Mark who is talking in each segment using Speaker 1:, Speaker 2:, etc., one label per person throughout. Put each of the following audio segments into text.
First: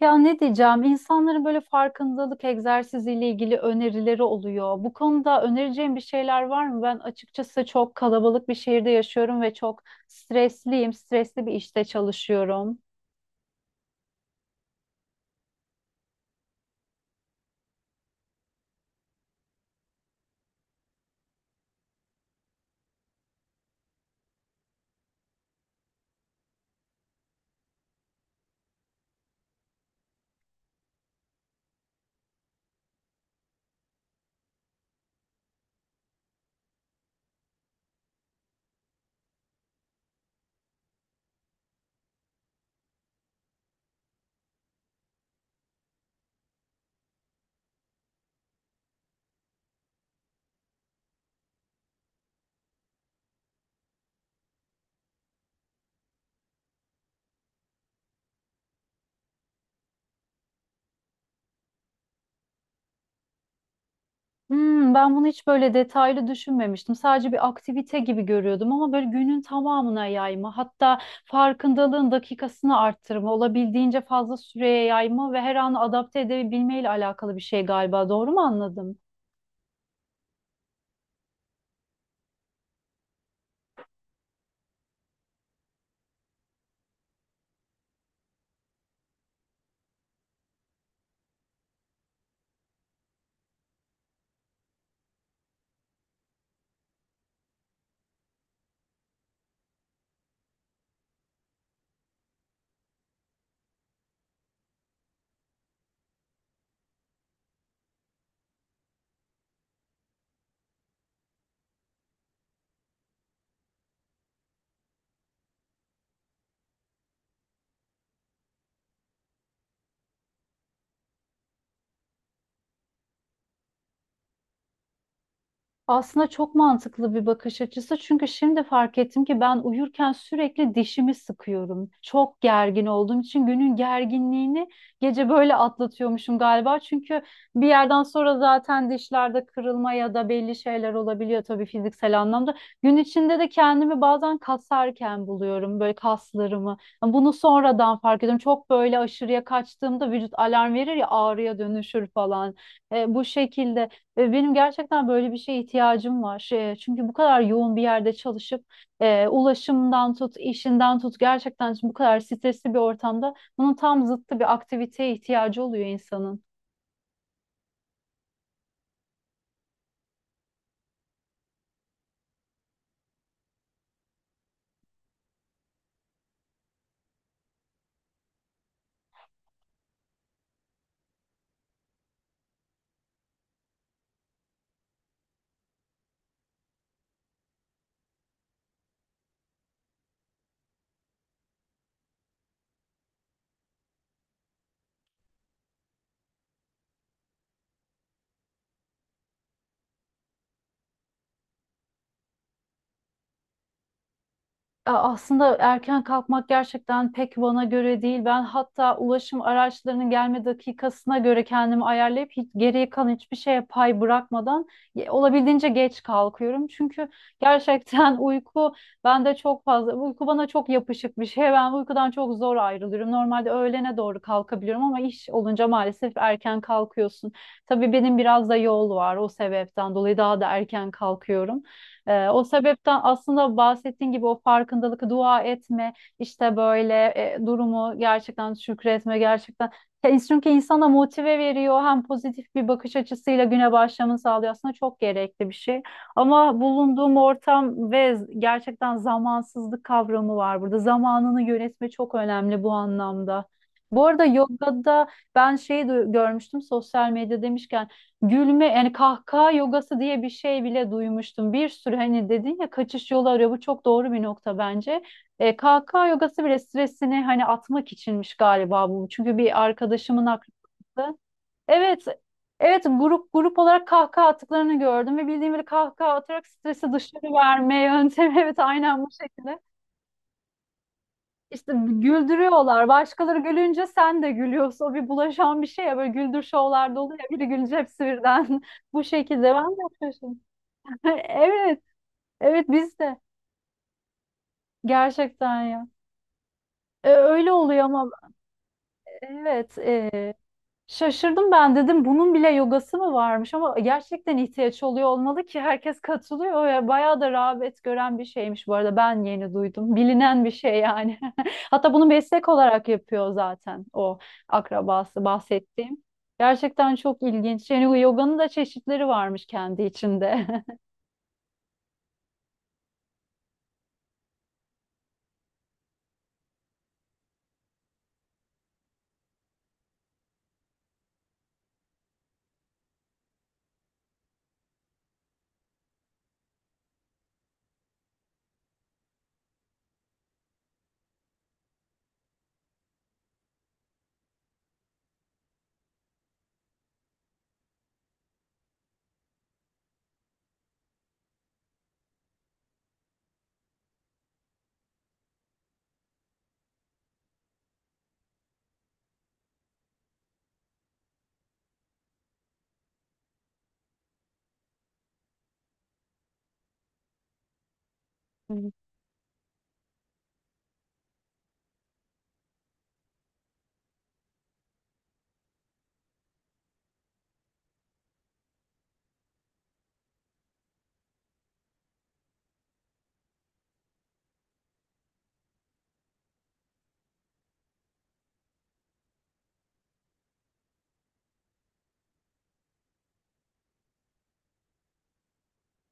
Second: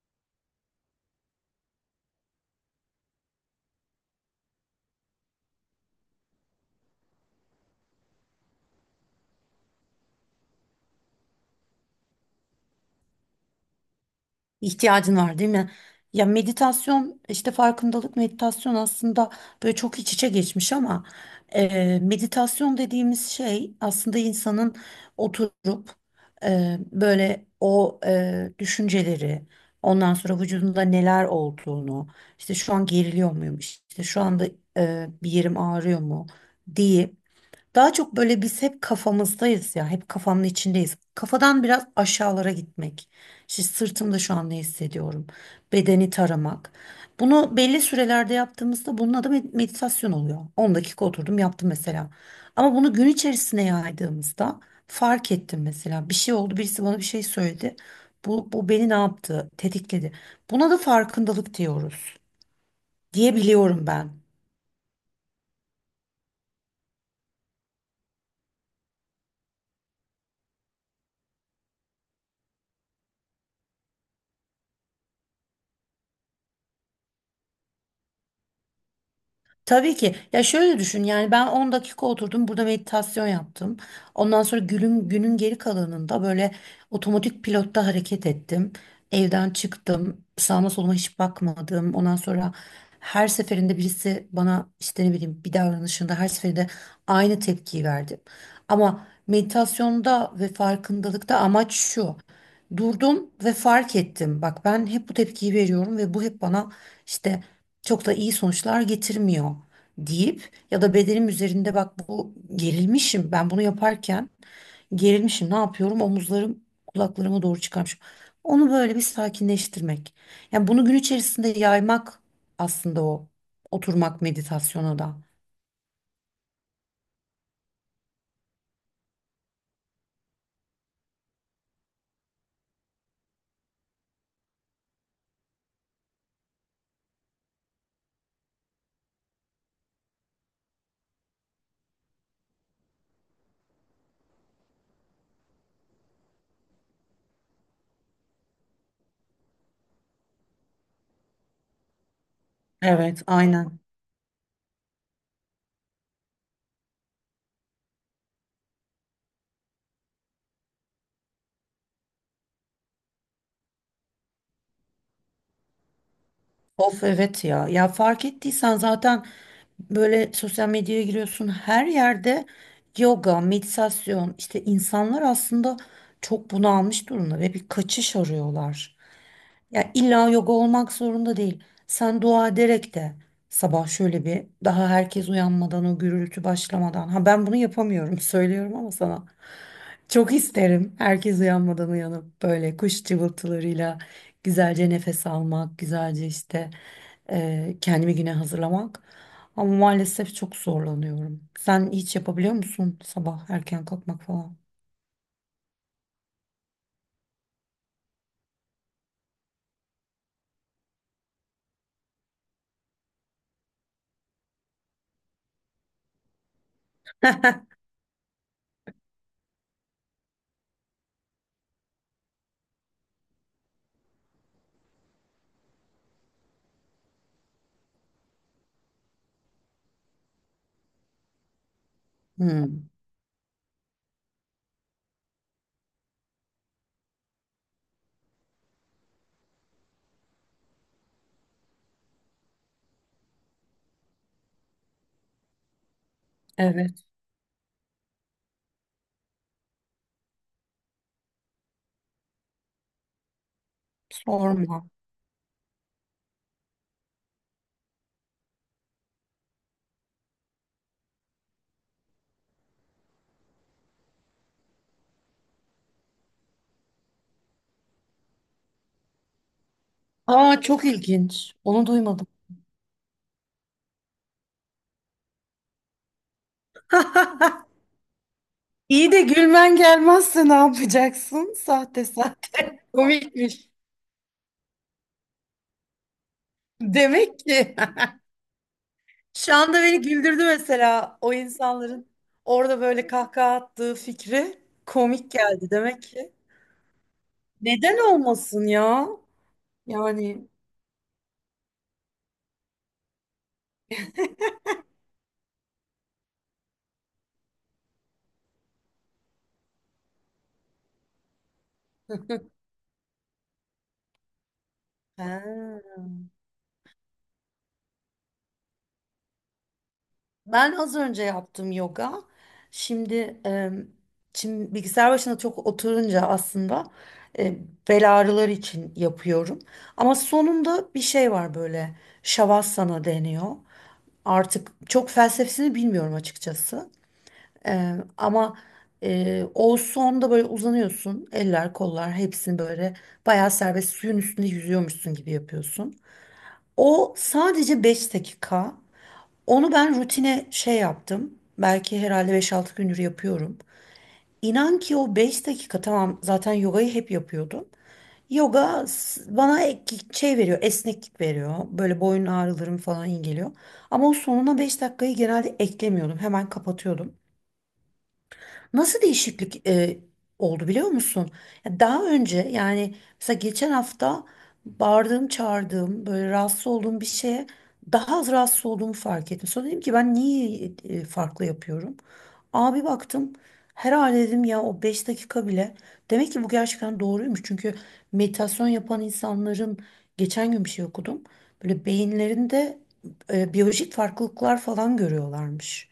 Speaker 1: Ya ne diyeceğim? İnsanların böyle farkındalık egzersiziyle ilgili önerileri oluyor. Bu konuda önereceğim bir şeyler var mı? Ben açıkçası çok kalabalık bir şehirde yaşıyorum ve çok stresliyim. Stresli bir işte çalışıyorum.
Speaker 2: İhtiyacın var değil mi? Ya meditasyon işte farkındalık meditasyon aslında böyle çok iç içe geçmiş ama meditasyon dediğimiz şey aslında insanın oturup böyle o düşünceleri ondan sonra vücudunda neler olduğunu işte şu an geriliyor muyum işte şu anda bir yerim ağrıyor mu diye daha çok böyle biz hep kafamızdayız ya, hep kafamın içindeyiz. Kafadan biraz aşağılara gitmek. İşte sırtımda şu an ne hissediyorum? Bedeni taramak. Bunu belli sürelerde yaptığımızda bunun adı meditasyon oluyor. 10 dakika oturdum yaptım mesela. Ama bunu gün içerisine yaydığımızda fark ettim mesela. Bir şey oldu, birisi bana bir şey söyledi. Bu beni ne yaptı? Tetikledi. Buna da farkındalık diyoruz diyebiliyorum ben.
Speaker 1: Ben bunu hiç böyle detaylı düşünmemiştim. Sadece bir aktivite gibi görüyordum ama böyle günün tamamına yayma, hatta farkındalığın dakikasını arttırma, olabildiğince fazla süreye yayma ve her an adapte edebilmeyle alakalı bir şey galiba. Doğru mu anladım?
Speaker 2: Tabii ki. Ya şöyle düşün yani ben 10 dakika oturdum burada meditasyon yaptım. Ondan sonra günün geri kalanında böyle otomatik pilotta hareket ettim. Evden çıktım. Sağıma soluma hiç bakmadım. Ondan sonra her seferinde birisi bana işte ne bileyim bir davranışında her seferinde aynı tepkiyi verdim. Ama meditasyonda ve farkındalıkta amaç şu. Durdum ve fark ettim. Bak ben hep bu tepkiyi veriyorum ve bu hep bana işte çok da iyi sonuçlar getirmiyor deyip ya da bedenim üzerinde bak bu gerilmişim ben bunu yaparken gerilmişim ne yapıyorum omuzlarım kulaklarıma doğru çıkarmışım. Onu böyle bir sakinleştirmek. Yani bunu gün içerisinde yaymak aslında o oturmak meditasyona da.
Speaker 1: Aslında çok mantıklı bir bakış açısı çünkü şimdi fark ettim ki ben uyurken sürekli dişimi sıkıyorum. Çok gergin olduğum için günün gerginliğini gece böyle atlatıyormuşum galiba. Çünkü bir yerden sonra zaten dişlerde kırılma ya da belli şeyler olabiliyor tabii fiziksel anlamda. Gün içinde de kendimi bazen kasarken buluyorum böyle kaslarımı. Bunu sonradan fark ediyorum. Çok böyle aşırıya kaçtığımda vücut alarm verir ya ağrıya dönüşür falan.
Speaker 2: Evet.
Speaker 1: Bu
Speaker 2: Aynen.
Speaker 1: şekilde. Ve benim gerçekten böyle bir şeye ihtiyacım var. Çünkü bu kadar yoğun bir yerde çalışıp ulaşımdan tut, işinden tut gerçekten bu kadar stresli bir ortamda bunun tam zıttı bir aktiviteye ihtiyacı oluyor insanın.
Speaker 2: Of evet ya. Ya fark ettiysen zaten böyle sosyal medyaya giriyorsun her yerde yoga, meditasyon işte insanlar aslında çok bunalmış durumda ve bir kaçış arıyorlar. Ya illa yoga olmak zorunda değil. Sen dua ederek de sabah şöyle bir daha herkes uyanmadan o gürültü başlamadan. Ha ben bunu yapamıyorum söylüyorum ama sana. Çok isterim herkes uyanmadan uyanıp böyle kuş cıvıltılarıyla güzelce nefes almak, güzelce işte kendimi güne hazırlamak. Ama maalesef çok zorlanıyorum. Sen hiç yapabiliyor musun sabah erken kalkmak falan?
Speaker 1: Aslında erken kalkmak gerçekten pek bana göre değil. Ben hatta ulaşım araçlarının gelme dakikasına göre kendimi ayarlayıp hiç, geriye kalan hiçbir şeye pay bırakmadan olabildiğince geç kalkıyorum. Çünkü gerçekten uyku bende çok fazla, uyku bana çok yapışık bir şey. Ben uykudan çok zor ayrılıyorum. Normalde öğlene doğru kalkabiliyorum ama iş olunca maalesef erken kalkıyorsun. Tabii benim biraz da yol var o sebepten dolayı daha da erken kalkıyorum. O
Speaker 2: Hmm,
Speaker 1: sebepten aslında bahsettiğin gibi o farkındalık, dua etme, işte böyle durumu gerçekten şükretme, gerçekten. Ya çünkü insana motive veriyor, hem pozitif bir bakış açısıyla güne başlamanı sağlıyor. Aslında çok gerekli bir şey. Ama
Speaker 2: evet,
Speaker 1: bulunduğum ortam ve gerçekten zamansızlık kavramı var burada. Zamanını yönetme çok önemli bu anlamda. Bu arada
Speaker 2: sorma.
Speaker 1: yogada ben şeyi görmüştüm, sosyal medya demişken. Gülme yani kahkaha yogası diye bir şey bile duymuştum. Bir sürü, hani dedin ya, kaçış yolu arıyor. Bu çok doğru bir nokta bence. Kahkaha yogası bile stresini hani atmak içinmiş galiba bu. Çünkü bir arkadaşımın
Speaker 2: Aa çok
Speaker 1: aklında.
Speaker 2: ilginç. Onu
Speaker 1: Evet.
Speaker 2: duymadım.
Speaker 1: Evet, grup grup olarak kahkaha attıklarını gördüm ve bildiğim bir kahkaha atarak stresi dışarı verme yöntemi. Evet, aynen bu
Speaker 2: İyi de
Speaker 1: şekilde.
Speaker 2: gülmen gelmezse ne yapacaksın?
Speaker 1: İşte
Speaker 2: Sahte sahte.
Speaker 1: güldürüyorlar. Başkaları
Speaker 2: Komikmiş.
Speaker 1: gülünce sen de gülüyorsun. O bir bulaşan bir şey ya. Böyle güldür şovlarda oluyor ya.
Speaker 2: Demek
Speaker 1: Biri
Speaker 2: ki
Speaker 1: gülünce hepsi birden bu
Speaker 2: şu
Speaker 1: şekilde. Ben de
Speaker 2: anda beni
Speaker 1: şaşırdım.
Speaker 2: güldürdü mesela o
Speaker 1: Evet.
Speaker 2: insanların
Speaker 1: Evet,
Speaker 2: orada
Speaker 1: biz
Speaker 2: böyle
Speaker 1: de.
Speaker 2: kahkaha attığı fikri komik
Speaker 1: Gerçekten
Speaker 2: geldi
Speaker 1: ya.
Speaker 2: demek ki.
Speaker 1: Öyle oluyor
Speaker 2: Neden
Speaker 1: ama
Speaker 2: olmasın ya?
Speaker 1: evet.
Speaker 2: Yani.
Speaker 1: Şaşırdım, ben dedim bunun bile yogası mı varmış, ama gerçekten ihtiyaç oluyor olmalı ki herkes katılıyor ya, bayağı da rağbet gören bir şeymiş, bu arada ben yeni duydum bilinen bir şey yani hatta bunu meslek olarak yapıyor zaten o akrabası bahsettiğim.
Speaker 2: He.
Speaker 1: Gerçekten çok ilginç yani, yoganın da çeşitleri varmış kendi içinde.
Speaker 2: Ben az önce yaptım yoga. Şimdi, e, şimdi, bilgisayar başına çok oturunca aslında e, bel ağrıları için yapıyorum. Ama sonunda bir şey var böyle şavasana deniyor. Artık çok felsefesini bilmiyorum açıkçası. Ama o sonda böyle uzanıyorsun. Eller, kollar hepsini böyle bayağı serbest suyun üstünde yüzüyormuşsun gibi yapıyorsun. O sadece 5 dakika. Onu ben rutine şey yaptım. Belki herhalde 5-6 gündür yapıyorum. İnan ki o 5 dakika tamam zaten yogayı hep yapıyordum. Yoga bana şey veriyor, esneklik veriyor. Böyle boyun ağrılarım falan iyi geliyor. Ama o sonuna 5 dakikayı genelde eklemiyordum. Hemen kapatıyordum. Nasıl değişiklik oldu biliyor musun? Ya daha önce yani mesela geçen hafta bağırdığım, çağırdığım, böyle rahatsız olduğum bir şeye daha az rahatsız olduğumu fark ettim. Sonra dedim ki ben niye farklı yapıyorum? Abi baktım herhalde dedim ya o 5 dakika bile. Demek ki bu gerçekten doğruymuş. Çünkü meditasyon yapan insanların geçen gün bir şey okudum. Böyle beyinlerinde biyolojik farklılıklar falan görüyorlarmış.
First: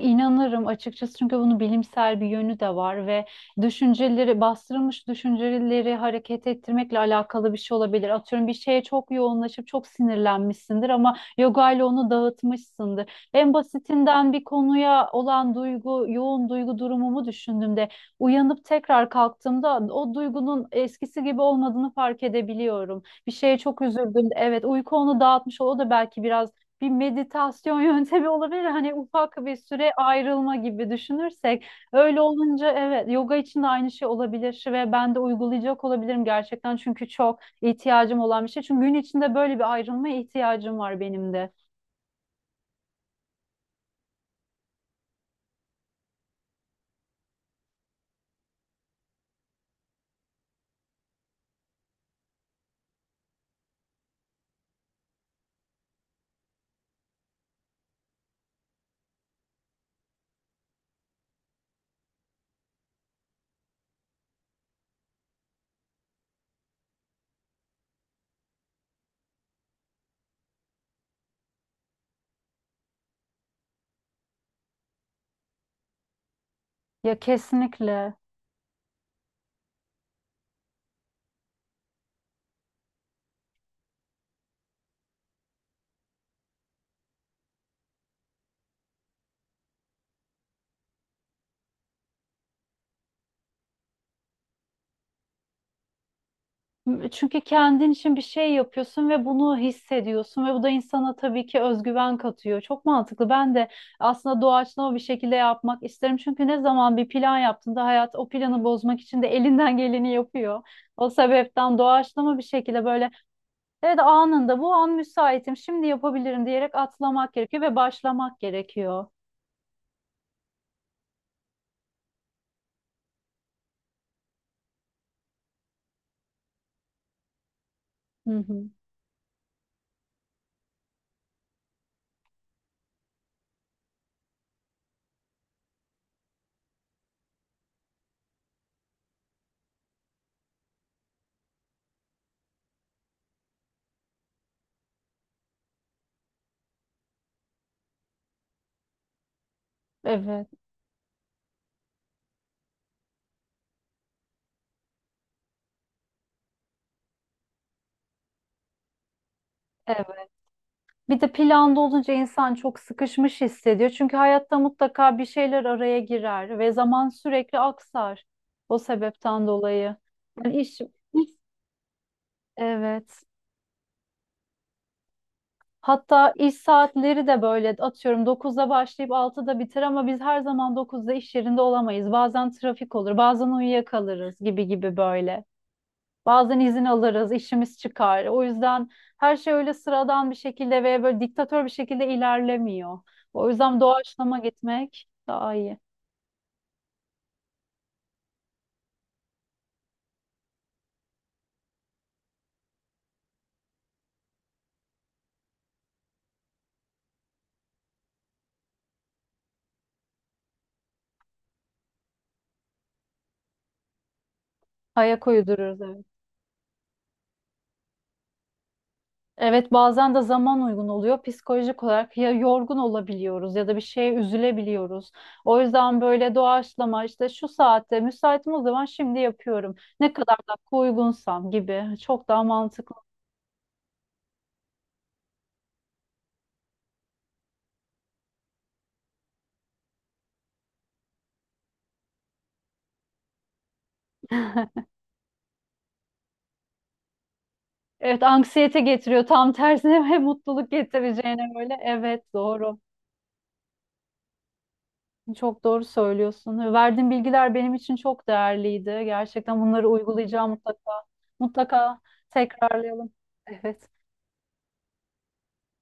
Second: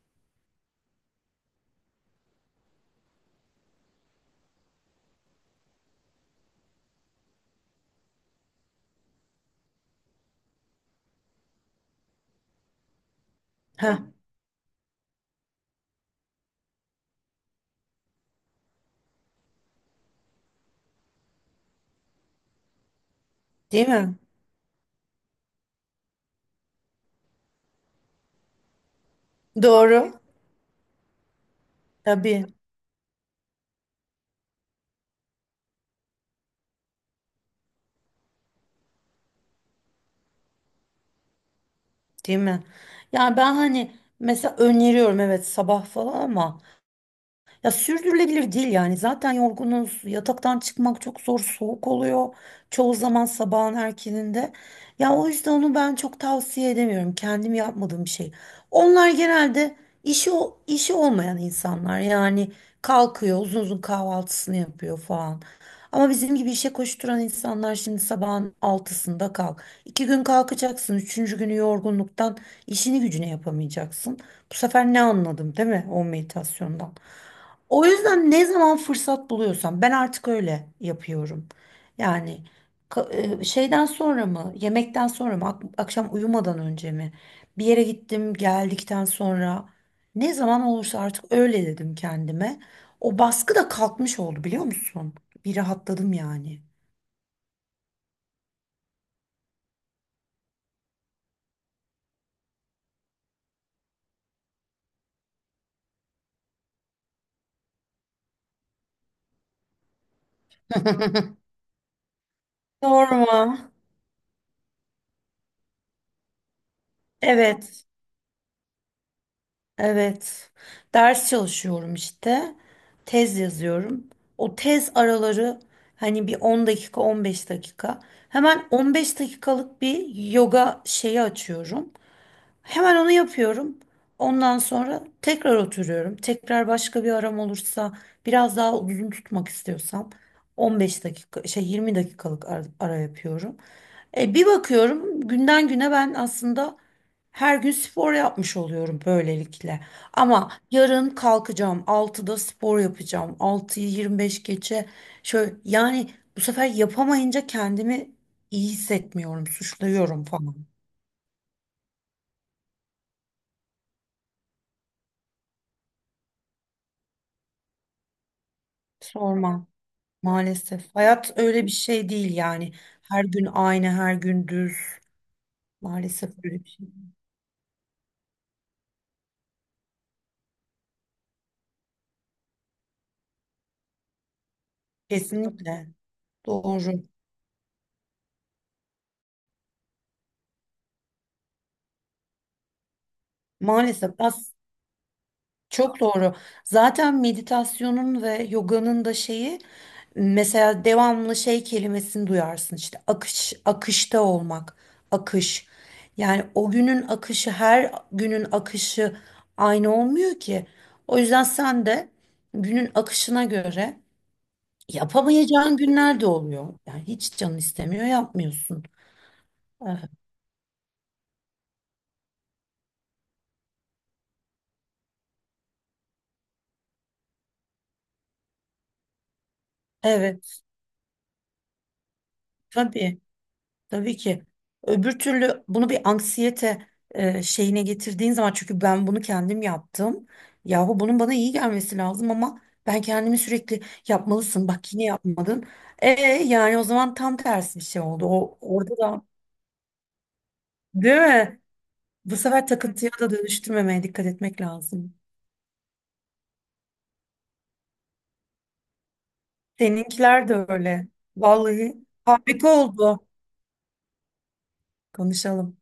Speaker 1: İnanırım açıkçası çünkü bunun bilimsel bir yönü de var ve düşünceleri, bastırılmış düşünceleri hareket ettirmekle alakalı bir şey olabilir. Atıyorum, bir şeye çok yoğunlaşıp çok sinirlenmişsindir ama yoga ile onu dağıtmışsındır. En
Speaker 2: Ha, tamam.
Speaker 1: basitinden bir konuya olan duygu, yoğun duygu durumumu düşündüğümde uyanıp tekrar kalktığımda o duygunun eskisi gibi olmadığını fark edebiliyorum. Bir şeye çok
Speaker 2: Değil mi?
Speaker 1: üzüldüm. Evet, uyku onu dağıtmış, o da belki biraz bir meditasyon yöntemi olabilir. Hani ufak bir süre
Speaker 2: Doğru.
Speaker 1: ayrılma gibi düşünürsek. Öyle
Speaker 2: Tabii,
Speaker 1: olunca evet, yoga için de aynı şey olabilir ve ben de uygulayacak olabilirim gerçekten. Çünkü çok ihtiyacım olan bir şey. Çünkü gün içinde böyle bir ayrılmaya ihtiyacım var benim de.
Speaker 2: değil mi? Yani ben hani mesela öneriyorum evet sabah falan ama ya sürdürülebilir değil yani. Zaten yorgunuz. Yataktan çıkmak çok zor. Soğuk oluyor. Çoğu zaman sabahın erkeninde. Ya o yüzden onu ben çok tavsiye edemiyorum. Kendim yapmadığım bir şey. Onlar genelde işi olmayan insanlar. Yani kalkıyor, uzun uzun kahvaltısını yapıyor falan. Ama bizim gibi işe koşturan insanlar şimdi sabahın altısında kalk. İki gün kalkacaksın. Üçüncü günü yorgunluktan işini gücüne yapamayacaksın. Bu sefer ne anladım değil mi o meditasyondan?
Speaker 1: Ya
Speaker 2: O
Speaker 1: kesinlikle.
Speaker 2: yüzden ne zaman fırsat buluyorsam ben artık öyle yapıyorum. Yani şeyden sonra mı, yemekten sonra mı, akşam uyumadan önce mi, bir yere gittim geldikten sonra ne zaman olursa artık öyle dedim kendime. O baskı da kalkmış oldu biliyor musun? Bir rahatladım yani.
Speaker 1: Çünkü kendin için bir şey yapıyorsun ve bunu hissediyorsun ve bu da insana tabii ki özgüven katıyor. Çok mantıklı. Ben de aslında doğaçlama bir şekilde yapmak isterim. Çünkü ne zaman bir plan yaptığında hayat o planı bozmak için de elinden geleni yapıyor. O sebepten doğaçlama bir şekilde böyle,
Speaker 2: Sorma.
Speaker 1: evet, anında bu an müsaitim şimdi yapabilirim diyerek atlamak gerekiyor ve
Speaker 2: Evet.
Speaker 1: başlamak gerekiyor.
Speaker 2: Evet. Ders çalışıyorum işte. Tez yazıyorum. O tez araları hani bir 10 dakika, 15 dakika.
Speaker 1: Hı hı.
Speaker 2: Hemen 15 dakikalık bir yoga şeyi açıyorum. Hemen onu yapıyorum. Ondan sonra tekrar oturuyorum. Tekrar başka bir aram olursa, biraz daha uzun tutmak istiyorsam 15 dakika, şey 20 dakikalık ara yapıyorum. Bir bakıyorum günden güne ben aslında her gün spor yapmış oluyorum böylelikle.
Speaker 1: Evet,
Speaker 2: Ama yarın kalkacağım altıda spor yapacağım. Altıyı 25 geçe şöyle yani bu sefer yapamayınca kendimi iyi hissetmiyorum, suçluyorum
Speaker 1: evet.
Speaker 2: falan.
Speaker 1: Bir de planda olunca insan çok sıkışmış hissediyor. Çünkü hayatta mutlaka bir şeyler araya girer ve zaman sürekli aksar. O sebepten
Speaker 2: Sorma
Speaker 1: dolayı. Yani iş,
Speaker 2: maalesef. Hayat
Speaker 1: iş-
Speaker 2: öyle bir şey değil yani. Her
Speaker 1: evet.
Speaker 2: gün aynı, her gün düz.
Speaker 1: Hatta
Speaker 2: Maalesef
Speaker 1: iş
Speaker 2: öyle bir şey.
Speaker 1: saatleri de böyle, atıyorum, 9'da başlayıp 6'da biter ama biz her zaman 9'da iş yerinde olamayız. Bazen trafik olur, bazen uyuyakalırız gibi gibi böyle.
Speaker 2: Kesinlikle
Speaker 1: Bazen izin
Speaker 2: doğru.
Speaker 1: alırız, işimiz çıkar. O yüzden her şey öyle sıradan bir şekilde ve böyle diktatör bir şekilde ilerlemiyor. O yüzden
Speaker 2: Maalesef
Speaker 1: doğaçlama
Speaker 2: as
Speaker 1: gitmek daha iyi.
Speaker 2: Çok doğru. Zaten meditasyonun ve yoganın da şeyi mesela devamlı şey kelimesini duyarsın işte akış, akışta olmak, akış. Yani o günün akışı her günün akışı aynı olmuyor ki. O yüzden sen de günün akışına göre
Speaker 1: Ayak
Speaker 2: yapamayacağın
Speaker 1: uydururuz, evet.
Speaker 2: günler de oluyor. Yani hiç canın istemiyor yapmıyorsun.
Speaker 1: Evet,
Speaker 2: Evet,
Speaker 1: bazen de zaman uygun oluyor. Psikolojik olarak ya yorgun olabiliyoruz ya da bir şeye üzülebiliyoruz. O yüzden böyle doğaçlama işte, şu saatte müsaitim, o zaman şimdi yapıyorum. Ne kadar da
Speaker 2: evet,
Speaker 1: uygunsam gibi, çok daha mantıklı.
Speaker 2: tabii. Tabii ki. Öbür türlü bunu bir anksiyete şeyine getirdiğin zaman çünkü ben bunu kendim yaptım. Yahu bunun bana iyi gelmesi lazım ama ben kendimi sürekli yapmalısın. Bak yine yapmadın. Yani o zaman tam tersi bir şey
Speaker 1: Evet,
Speaker 2: oldu. O
Speaker 1: anksiyete
Speaker 2: orada da
Speaker 1: getiriyor. Tam tersine ve mutluluk
Speaker 2: değil
Speaker 1: getireceğine
Speaker 2: mi?
Speaker 1: böyle. Evet,
Speaker 2: Bu sefer
Speaker 1: doğru.
Speaker 2: takıntıya da dönüştürmemeye dikkat etmek lazım.
Speaker 1: Çok doğru söylüyorsun. Verdiğin bilgiler benim için çok değerliydi. Gerçekten bunları
Speaker 2: Seninkiler
Speaker 1: uygulayacağım
Speaker 2: de
Speaker 1: mutlaka.
Speaker 2: öyle. Vallahi
Speaker 1: Mutlaka
Speaker 2: harika
Speaker 1: tekrarlayalım.
Speaker 2: oldu.
Speaker 1: Evet.
Speaker 2: Konuşalım.